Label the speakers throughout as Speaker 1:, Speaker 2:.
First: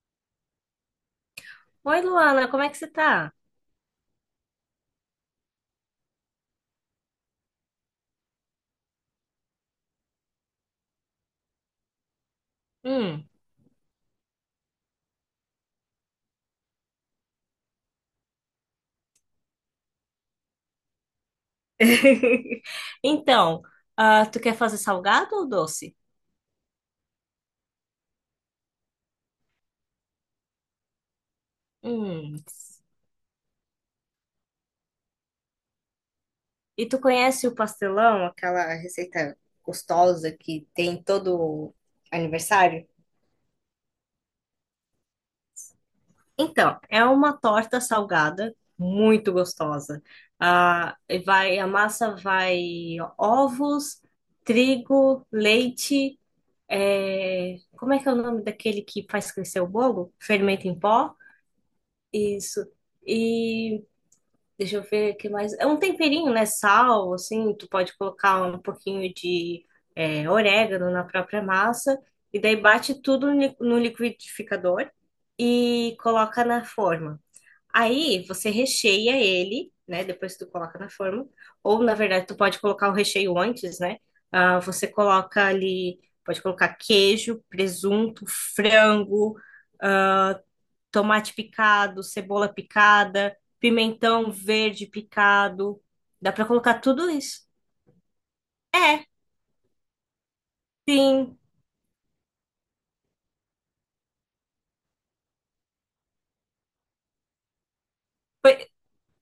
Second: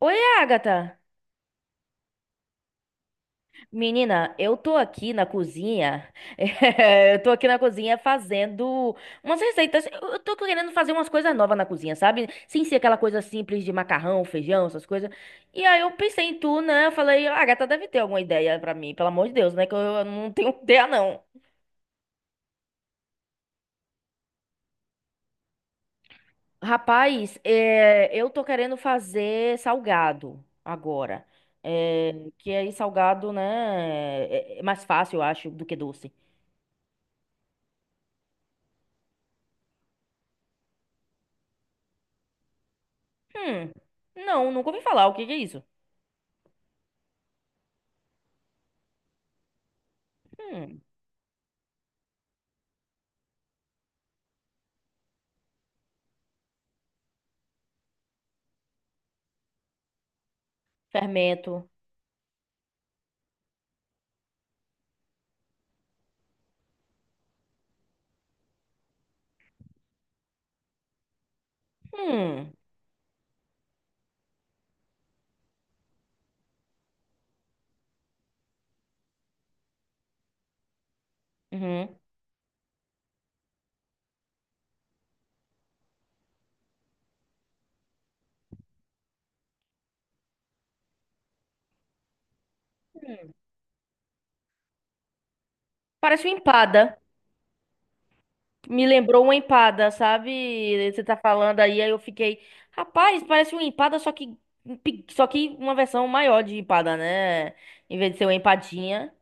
Speaker 1: Oi, Agatha!
Speaker 2: Oi, Luana, como é que você tá?
Speaker 1: Menina, eu tô aqui na cozinha. Eu tô aqui na cozinha fazendo umas receitas. Eu tô querendo fazer umas coisas novas na cozinha, sabe? Sem ser aquela coisa
Speaker 2: Hum.
Speaker 1: simples de macarrão, feijão, essas coisas. E aí eu pensei em tu, né? Eu falei, Agatha deve ter alguma ideia pra mim, pelo amor de Deus, né? Que eu não tenho ideia, não.
Speaker 2: Então, ah, tu quer fazer salgado ou doce?
Speaker 1: Rapaz, eu tô querendo fazer salgado agora. Eh,
Speaker 2: Hum.
Speaker 1: que aí salgado, né? É mais fácil, eu acho, do que doce.
Speaker 2: E tu conhece o pastelão, aquela receita gostosa que tem todo aniversário?
Speaker 1: Hum. Não, nunca ouvi falar. O que que é isso?
Speaker 2: Então, é uma torta salgada muito gostosa.
Speaker 1: Hum.
Speaker 2: Ah, e vai, a massa vai ovos, trigo, leite. Como é que é o nome daquele que faz crescer o bolo? Fermento em pó?
Speaker 1: Fermento.
Speaker 2: Isso. E deixa eu ver o que mais. É um temperinho, né? Sal, assim, tu pode colocar um pouquinho de orégano na própria massa, e
Speaker 1: Hum.
Speaker 2: daí bate tudo no liquidificador e coloca na forma. Aí você recheia ele, né? Depois que tu coloca na forma. Ou, na
Speaker 1: Uhum.
Speaker 2: verdade, tu pode colocar o recheio antes, né? Ah, você coloca ali, pode colocar queijo, presunto, frango, tomate picado, cebola picada, pimentão verde picado.
Speaker 1: Parece
Speaker 2: Dá
Speaker 1: uma
Speaker 2: pra colocar
Speaker 1: empada.
Speaker 2: tudo isso.
Speaker 1: Me
Speaker 2: É,
Speaker 1: lembrou uma empada, sabe? Você tá
Speaker 2: sim.
Speaker 1: falando aí, aí eu fiquei, rapaz, parece uma empada, só que uma versão maior de empada, né? Em vez de ser uma
Speaker 2: Foi-
Speaker 1: empadinha.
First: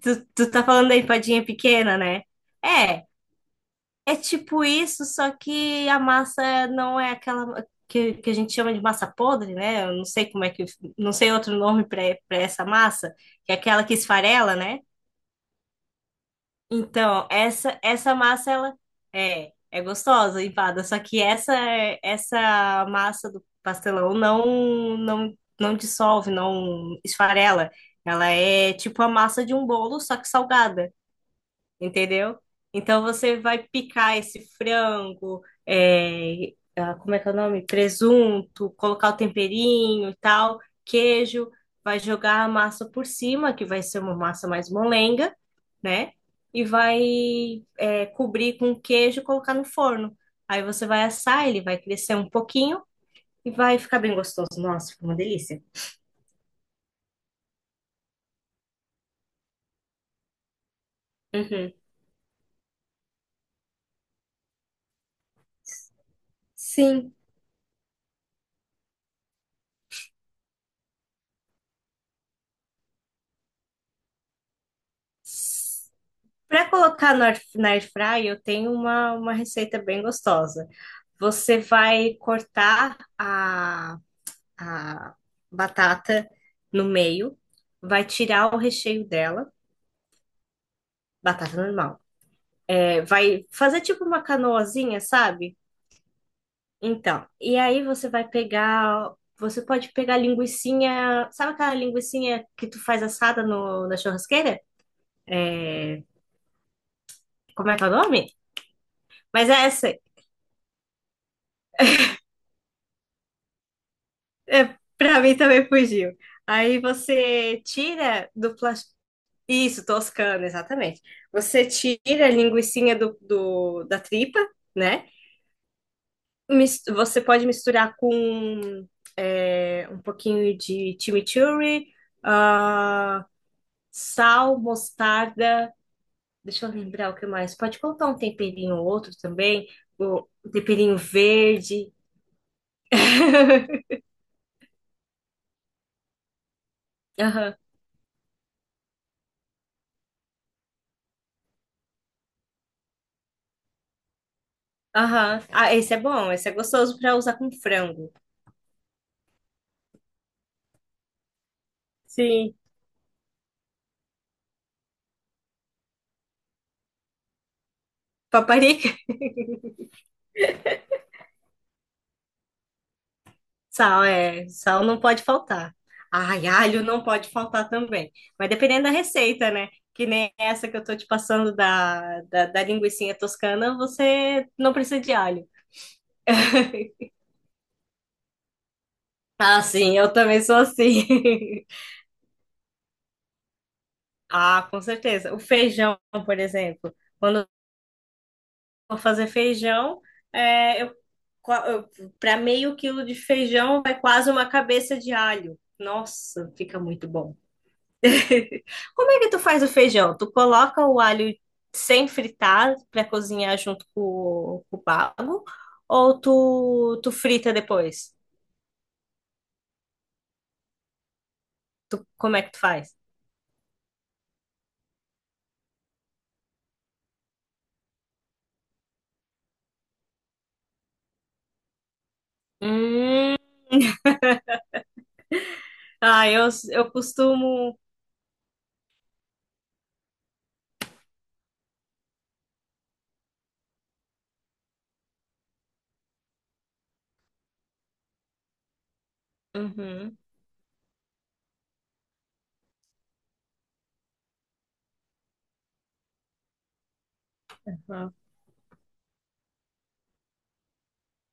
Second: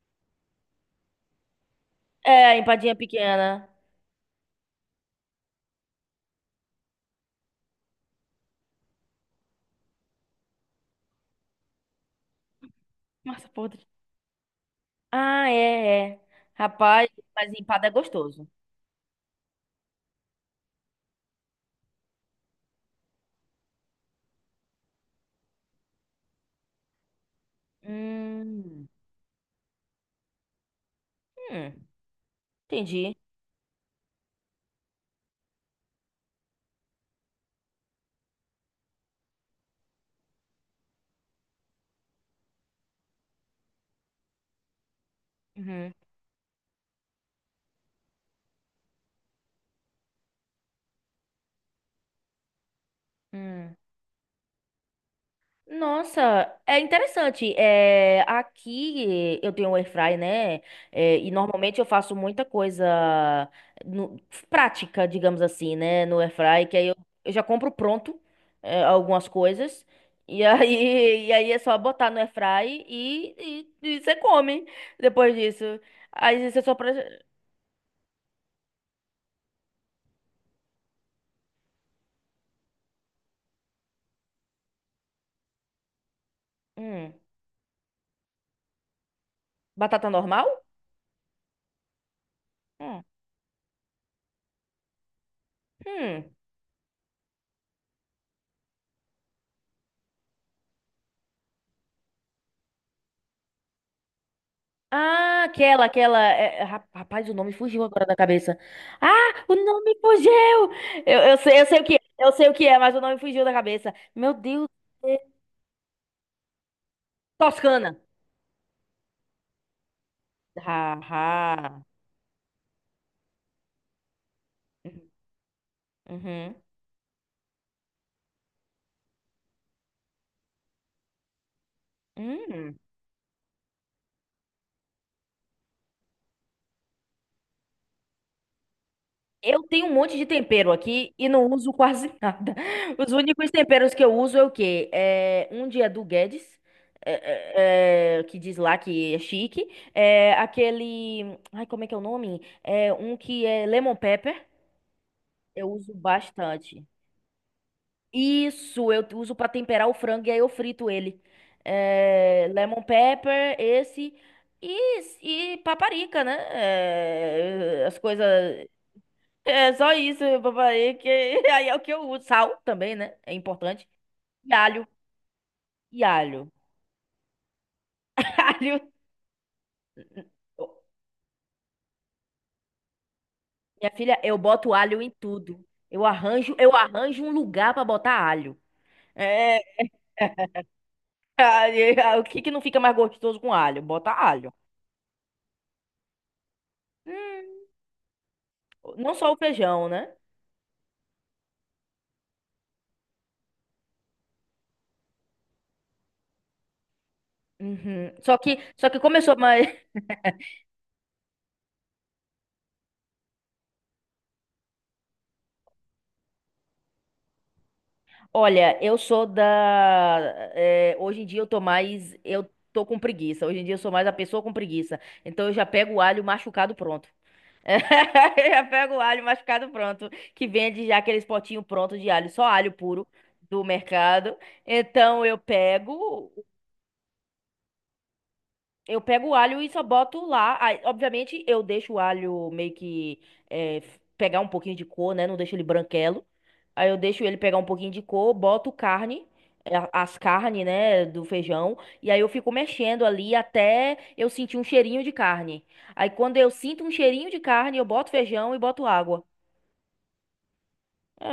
Speaker 2: tu tá falando da empadinha pequena, né?
Speaker 1: É, empadinha
Speaker 2: É,
Speaker 1: pequena.
Speaker 2: é tipo isso, só que a massa não é aquela que a gente chama de massa podre, né? Eu não sei como é que, não sei outro nome pra para essa massa,
Speaker 1: Massa
Speaker 2: que é
Speaker 1: podre.
Speaker 2: aquela que esfarela, né?
Speaker 1: Ah, é, é. Rapaz,
Speaker 2: Então,
Speaker 1: mas
Speaker 2: essa
Speaker 1: empada é
Speaker 2: essa
Speaker 1: gostoso.
Speaker 2: massa ela é gostosa, empada, só que essa massa do pastelão não não dissolve, não esfarela. Ela é
Speaker 1: Hum.
Speaker 2: tipo a massa de um bolo, só que salgada,
Speaker 1: Hum.
Speaker 2: entendeu? Então
Speaker 1: Entendi.
Speaker 2: você vai picar esse frango, como é que é o nome? Presunto, colocar o temperinho e tal, queijo, vai jogar a massa por cima, que vai ser uma massa mais molenga,
Speaker 1: Uhum.
Speaker 2: né? E vai, cobrir com queijo e colocar no forno. Aí você vai assar, ele vai crescer um pouquinho e
Speaker 1: Hum.
Speaker 2: vai ficar bem gostoso. Nossa, fica uma delícia.
Speaker 1: Nossa, é interessante. É, aqui eu tenho um air fry, né? É, e
Speaker 2: Uhum.
Speaker 1: normalmente eu faço muita coisa no- prática, digamos assim, né? No air fry,
Speaker 2: Sim.
Speaker 1: eu já compro pronto algumas coisas. E aí, e aí é só botar no air fry e você come depois disso. Aí você
Speaker 2: Para
Speaker 1: só.
Speaker 2: colocar
Speaker 1: Pre-
Speaker 2: no air fry, eu tenho uma receita bem gostosa. Você vai cortar a batata no
Speaker 1: Hum,
Speaker 2: meio, vai tirar o recheio dela,
Speaker 1: batata normal?
Speaker 2: batata normal. É,
Speaker 1: Hum.
Speaker 2: vai fazer tipo uma canoazinha, sabe?
Speaker 1: Hum.
Speaker 2: Então, e aí você vai pegar, você pode pegar linguiçinha, sabe aquela linguiçinha que tu faz assada no, na churrasqueira?
Speaker 1: Ah,
Speaker 2: É,
Speaker 1: aquela. Rapaz, o nome
Speaker 2: como é
Speaker 1: fugiu
Speaker 2: que é o
Speaker 1: agora da
Speaker 2: nome?
Speaker 1: cabeça. Ah,
Speaker 2: Mas
Speaker 1: o
Speaker 2: é essa,
Speaker 1: nome fugiu! Eu sei, eu sei o que é, mas o nome fugiu da cabeça. Meu
Speaker 2: é,
Speaker 1: Deus.
Speaker 2: para
Speaker 1: é-
Speaker 2: mim também fugiu. Aí você
Speaker 1: Toscana.
Speaker 2: tira do plástico. Isso, toscano,
Speaker 1: Ha,
Speaker 2: exatamente. Você
Speaker 1: ha.
Speaker 2: tira a linguicinha da tripa, né?
Speaker 1: Uhum.
Speaker 2: Você pode misturar com um pouquinho de chimichurri,
Speaker 1: Hum.
Speaker 2: ah, sal, mostarda. Deixa eu lembrar o que mais. Pode colocar um temperinho ou outro
Speaker 1: Eu
Speaker 2: também,
Speaker 1: tenho um monte de
Speaker 2: o um
Speaker 1: tempero
Speaker 2: temperinho
Speaker 1: aqui e não uso
Speaker 2: verde.
Speaker 1: quase nada. Os únicos temperos que eu uso é o quê? É, um dia é do Guedes,
Speaker 2: Aham,
Speaker 1: que diz lá que é chique. É, aquele. Ai, como é que é o nome? É um que é lemon pepper.
Speaker 2: aham.
Speaker 1: Eu
Speaker 2: Ah, esse
Speaker 1: uso
Speaker 2: é bom, esse é
Speaker 1: bastante.
Speaker 2: gostoso para usar com frango.
Speaker 1: Isso, eu uso para temperar o frango e aí eu frito ele. É,
Speaker 2: Sim,
Speaker 1: lemon pepper, esse e paparica, né? É, as coisas.
Speaker 2: paparica,
Speaker 1: É só isso, paparica. E aí é o que eu uso. Sal também, né? É importante.
Speaker 2: sal,
Speaker 1: E
Speaker 2: sal
Speaker 1: alho.
Speaker 2: não pode faltar.
Speaker 1: E
Speaker 2: Ai,
Speaker 1: alho.
Speaker 2: alho não pode faltar também. Mas dependendo da
Speaker 1: Alho.
Speaker 2: receita, né? Que nem essa que eu tô te passando da linguicinha toscana,
Speaker 1: Minha filha, eu
Speaker 2: você
Speaker 1: boto
Speaker 2: não precisa
Speaker 1: alho em
Speaker 2: de alho.
Speaker 1: tudo. Eu arranjo um lugar para botar alho.
Speaker 2: Ah,
Speaker 1: É,
Speaker 2: sim, eu também sou assim.
Speaker 1: o que que não fica mais gostoso com alho? Bota alho.
Speaker 2: Ah, com certeza. O feijão, por exemplo. Quando eu
Speaker 1: Hum,
Speaker 2: vou
Speaker 1: Não
Speaker 2: fazer
Speaker 1: só o feijão,
Speaker 2: feijão,
Speaker 1: né?
Speaker 2: é, eu, para meio quilo de feijão vai quase uma cabeça de alho. Nossa, fica muito bom.
Speaker 1: Uhum. Só que, só que
Speaker 2: Como é que
Speaker 1: começou
Speaker 2: tu faz
Speaker 1: mais.
Speaker 2: o feijão? Tu coloca o alho sem fritar para cozinhar junto com com o bago? Ou tu frita depois?
Speaker 1: Olha, eu sou da. Hoje em dia eu tô
Speaker 2: Tu,
Speaker 1: mais.
Speaker 2: como é
Speaker 1: Eu
Speaker 2: que tu
Speaker 1: tô
Speaker 2: faz?
Speaker 1: com preguiça. Hoje em dia eu sou mais a pessoa com preguiça. Então eu já pego o alho machucado pronto. Eu já pego o alho machucado pronto. Que vende já aqueles potinhos prontos de alho, só alho puro
Speaker 2: Hum,
Speaker 1: do mercado. Então eu pego.
Speaker 2: eu costumo.
Speaker 1: Eu pego o alho e só boto lá. Aí, obviamente, eu deixo o alho meio que pegar um pouquinho de cor, né? Não deixo ele branquelo. Aí eu deixo ele pegar um pouquinho de cor, boto carne,
Speaker 2: Uhum.
Speaker 1: as carnes, né, do feijão. E aí eu fico mexendo ali até eu sentir um cheirinho de carne. Aí quando eu sinto um cheirinho de carne, eu boto
Speaker 2: Uhum.
Speaker 1: feijão e boto água. É,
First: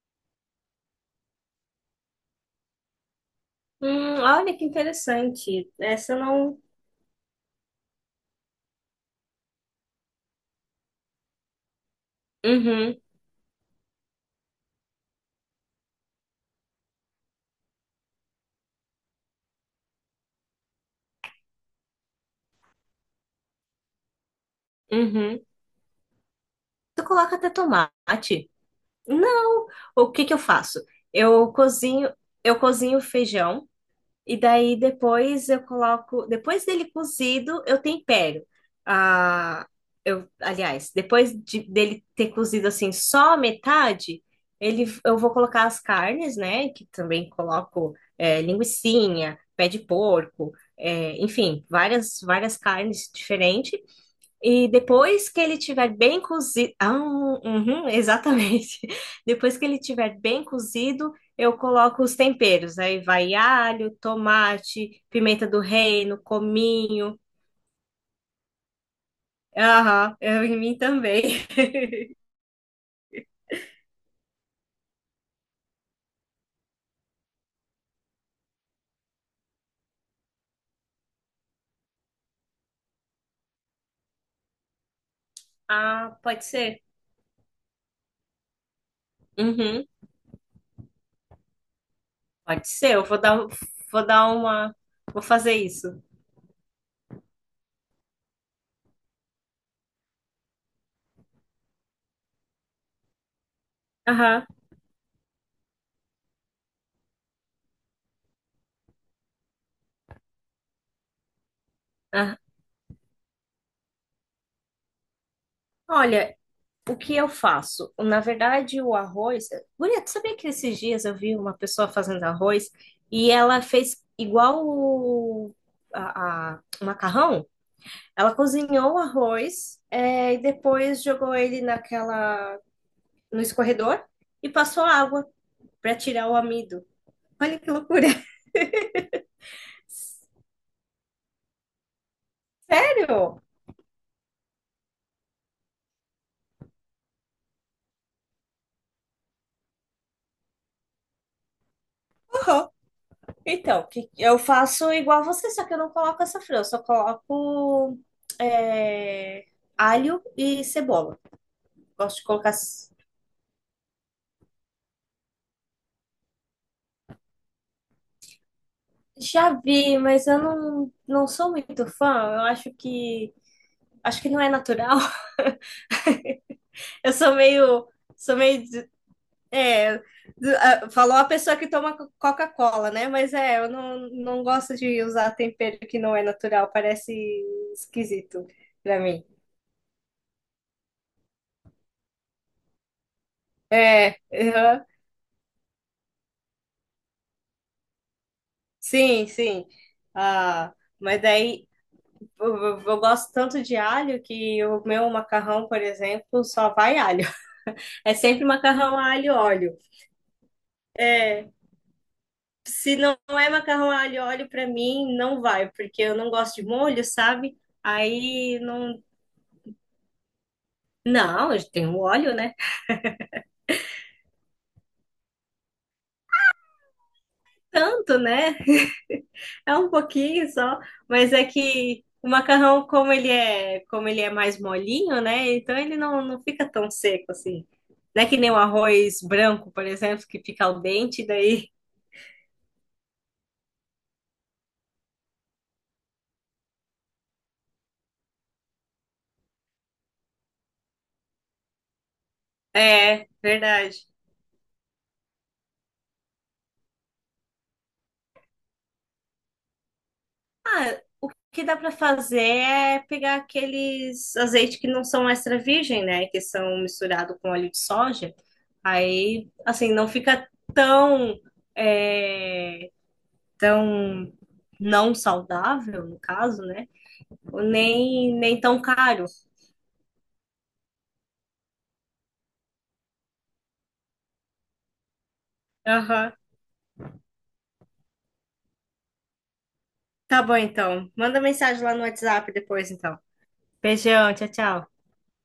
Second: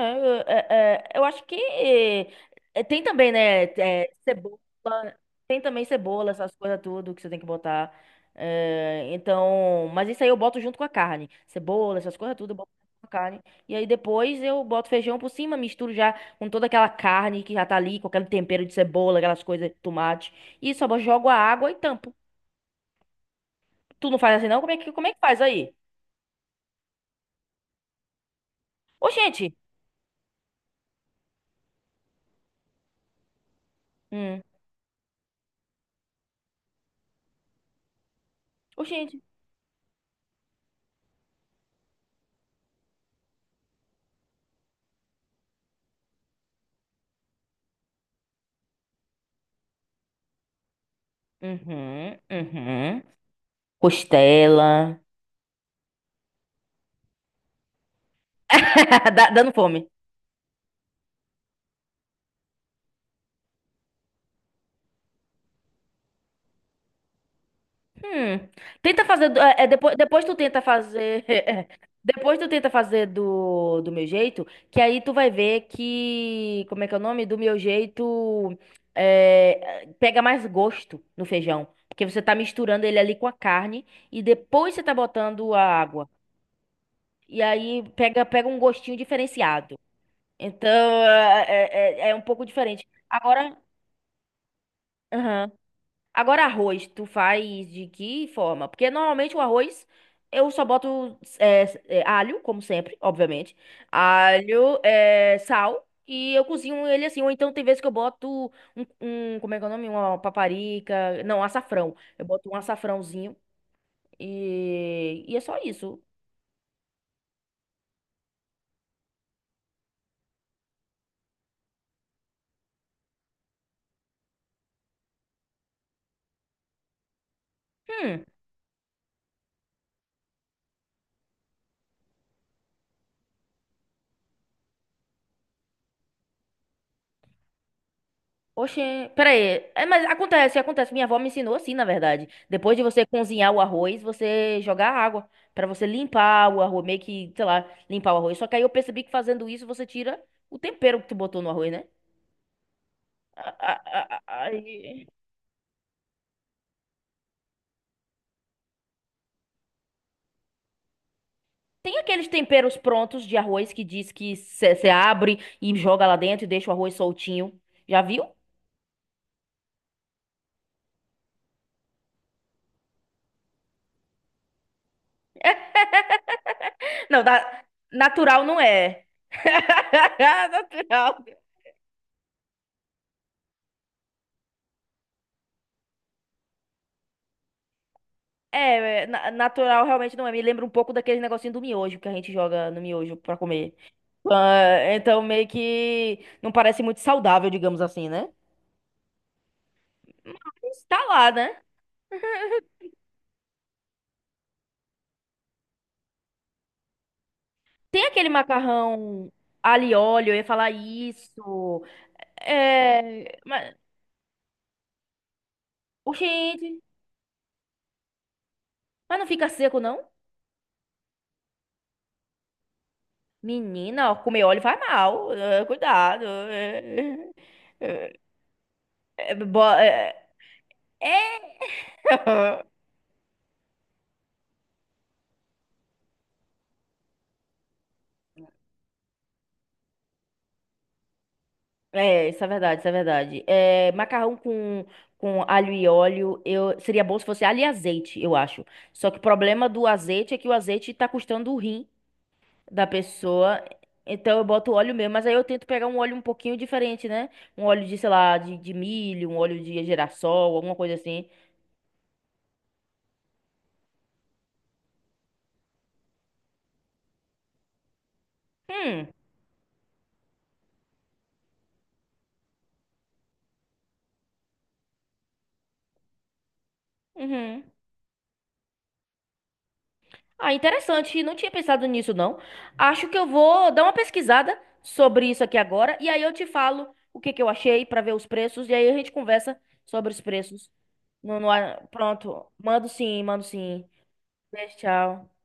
Speaker 1: é, é, Eu acho que tem também, né?
Speaker 2: Olha
Speaker 1: Cebola,
Speaker 2: que
Speaker 1: tem
Speaker 2: interessante.
Speaker 1: também
Speaker 2: Essa
Speaker 1: cebola, essas
Speaker 2: não.
Speaker 1: coisas tudo que você tem que botar. É, então, mas isso aí eu boto junto com a carne. Cebola, essas coisas tudo, eu boto
Speaker 2: Uhum,
Speaker 1: junto com a carne. E aí depois eu boto feijão por cima, misturo já com toda aquela carne que já tá ali, com aquele tempero de cebola, aquelas coisas, tomate. E só jogo a água e tampo. Tu não faz assim, não? Como é que faz
Speaker 2: uhum.
Speaker 1: aí?
Speaker 2: Tu coloca até tomate?
Speaker 1: Ô, gente!
Speaker 2: Não. O que que eu faço? Eu cozinho, eu cozinho o feijão. E
Speaker 1: Hum,
Speaker 2: daí depois eu coloco, depois dele cozido, eu tempero.
Speaker 1: ô, gente!
Speaker 2: Ah, aliás, dele ter cozido assim só a metade, eu vou colocar as carnes, né? Que também coloco linguicinha, pé de porco, é, enfim,
Speaker 1: Uhum,
Speaker 2: várias
Speaker 1: uhum.
Speaker 2: carnes diferentes. E
Speaker 1: Costela.
Speaker 2: depois que ele tiver bem cozido, ah, uhum, exatamente.
Speaker 1: Dando
Speaker 2: Depois que ele
Speaker 1: fome.
Speaker 2: tiver bem cozido, eu coloco os temperos. Aí vai alho, tomate, pimenta do reino, cominho.
Speaker 1: Hum. É, é,
Speaker 2: Aham,
Speaker 1: depois tu
Speaker 2: eu em
Speaker 1: tenta
Speaker 2: mim
Speaker 1: fazer.
Speaker 2: também.
Speaker 1: Depois tu tenta fazer do meu jeito, que aí tu vai ver que. Como é que é o nome? Do meu jeito. Pega mais gosto no feijão. Porque você tá misturando ele ali com a carne e depois você tá botando a água.
Speaker 2: Ah, pode ser.
Speaker 1: E aí pega um gostinho diferenciado.
Speaker 2: Uhum,
Speaker 1: Então é, é um pouco
Speaker 2: pode
Speaker 1: diferente.
Speaker 2: ser.
Speaker 1: Agora.
Speaker 2: Vou dar uma, vou
Speaker 1: Aham.
Speaker 2: fazer isso.
Speaker 1: Agora, arroz, tu faz de que forma? Porque normalmente o arroz eu só boto alho, como sempre, obviamente.
Speaker 2: Aham.
Speaker 1: Alho, é, sal. E eu cozinho ele assim. Ou então tem vezes que eu boto como é que é o nome? Uma paparica. Não, açafrão. Eu
Speaker 2: Ah.
Speaker 1: boto um açafrãozinho. E é só isso.
Speaker 2: Olha, o que eu faço? Na verdade, o arroz. Guria, tu sabia que esses dias eu vi uma pessoa fazendo arroz e ela fez igual o macarrão?
Speaker 1: Hum,
Speaker 2: Ela cozinhou o arroz e depois jogou ele naquela no escorredor e passou água para tirar o amido. Olha que loucura!
Speaker 1: oxê, peraí. É, mas acontece, acontece. Minha avó me ensinou assim, na verdade. Depois de você
Speaker 2: Sério?
Speaker 1: cozinhar o arroz, você jogar água pra você limpar o arroz, meio que, sei lá, limpar o arroz. Só que aí eu percebi que fazendo isso você tira o tempero que tu botou no arroz, né?
Speaker 2: Aham.
Speaker 1: A- a-
Speaker 2: Então,
Speaker 1: a- a-
Speaker 2: eu faço
Speaker 1: aí-
Speaker 2: igual a você, só que eu não coloco essa frango, eu só coloco é, alho e cebola.
Speaker 1: Tem
Speaker 2: Gosto de
Speaker 1: aqueles
Speaker 2: colocar.
Speaker 1: temperos prontos de arroz que diz que você abre e joga lá dentro e deixa o arroz soltinho. Já viu?
Speaker 2: Já vi, mas eu não, não sou muito fã. Eu acho que não é natural. Eu
Speaker 1: Não, da-
Speaker 2: sou
Speaker 1: natural não
Speaker 2: meio
Speaker 1: é.
Speaker 2: é, falou
Speaker 1: Natural.
Speaker 2: a pessoa que toma Coca-Cola, né? Mas é, eu não, não gosto de usar tempero que não é natural. Parece esquisito pra
Speaker 1: É, é,
Speaker 2: mim.
Speaker 1: natural realmente não é. Me lembra um pouco daquele negocinho do miojo que a gente joga no miojo pra comer.
Speaker 2: É, aham.
Speaker 1: Ah, então meio que não parece muito saudável, digamos assim, né?
Speaker 2: Sim, sim. Ah,
Speaker 1: Mas tá
Speaker 2: mas
Speaker 1: lá, né?
Speaker 2: daí eu gosto tanto de alho que o meu macarrão, por exemplo, só vai alho.
Speaker 1: Tem
Speaker 2: É
Speaker 1: aquele
Speaker 2: sempre macarrão a alho e
Speaker 1: macarrão
Speaker 2: óleo.
Speaker 1: alho e óleo, eu ia falar
Speaker 2: É,
Speaker 1: isso.
Speaker 2: se não
Speaker 1: É,
Speaker 2: é
Speaker 1: mas,
Speaker 2: macarrão a alho e óleo, para mim não vai, porque eu não gosto de
Speaker 1: gente,
Speaker 2: molho, sabe? Aí não.
Speaker 1: mas não fica seco, não?
Speaker 2: Não, tem o óleo, né?
Speaker 1: Menina, ó, comer óleo faz mal. Cuidado.
Speaker 2: Tanto,
Speaker 1: Eh,
Speaker 2: né?
Speaker 1: eh, bo-
Speaker 2: É um
Speaker 1: eh,
Speaker 2: pouquinho só, mas é que o macarrão, como ele é mais molinho, né? Então ele não, não fica tão seco assim. Não é que nem o arroz branco, por exemplo, que fica al dente, daí.
Speaker 1: É, isso é verdade, isso é verdade. É, com alho e óleo, eu, seria bom se fosse alho e azeite, eu acho. Só que o problema do azeite é que o azeite tá custando o rim da
Speaker 2: É,
Speaker 1: pessoa.
Speaker 2: verdade.
Speaker 1: Então eu boto óleo mesmo, mas aí eu tento pegar um óleo um pouquinho diferente, né? Um óleo de, sei lá, de milho, um óleo de girassol, alguma coisa
Speaker 2: Ah,
Speaker 1: assim.
Speaker 2: o que dá para fazer é pegar aqueles azeites que não são extra virgem, né? Que são misturados com óleo de soja.
Speaker 1: Hum,
Speaker 2: Aí, assim, não fica tão, é, tão não saudável, no caso, né?
Speaker 1: uhum.
Speaker 2: Nem, nem tão caro.
Speaker 1: Ah, interessante. Não tinha pensado nisso, não. Acho que eu vou dar uma pesquisada sobre isso aqui agora e aí eu
Speaker 2: Aham.
Speaker 1: te falo o que que eu achei para ver os preços e aí a gente conversa sobre os
Speaker 2: Tá bom,
Speaker 1: preços.
Speaker 2: então.
Speaker 1: Não,
Speaker 2: Manda
Speaker 1: não,
Speaker 2: mensagem lá no
Speaker 1: pronto.
Speaker 2: WhatsApp
Speaker 1: Mando
Speaker 2: depois, então.
Speaker 1: sim, mando sim.
Speaker 2: Beijão, tchau,
Speaker 1: Beijo,
Speaker 2: tchau.
Speaker 1: tchau.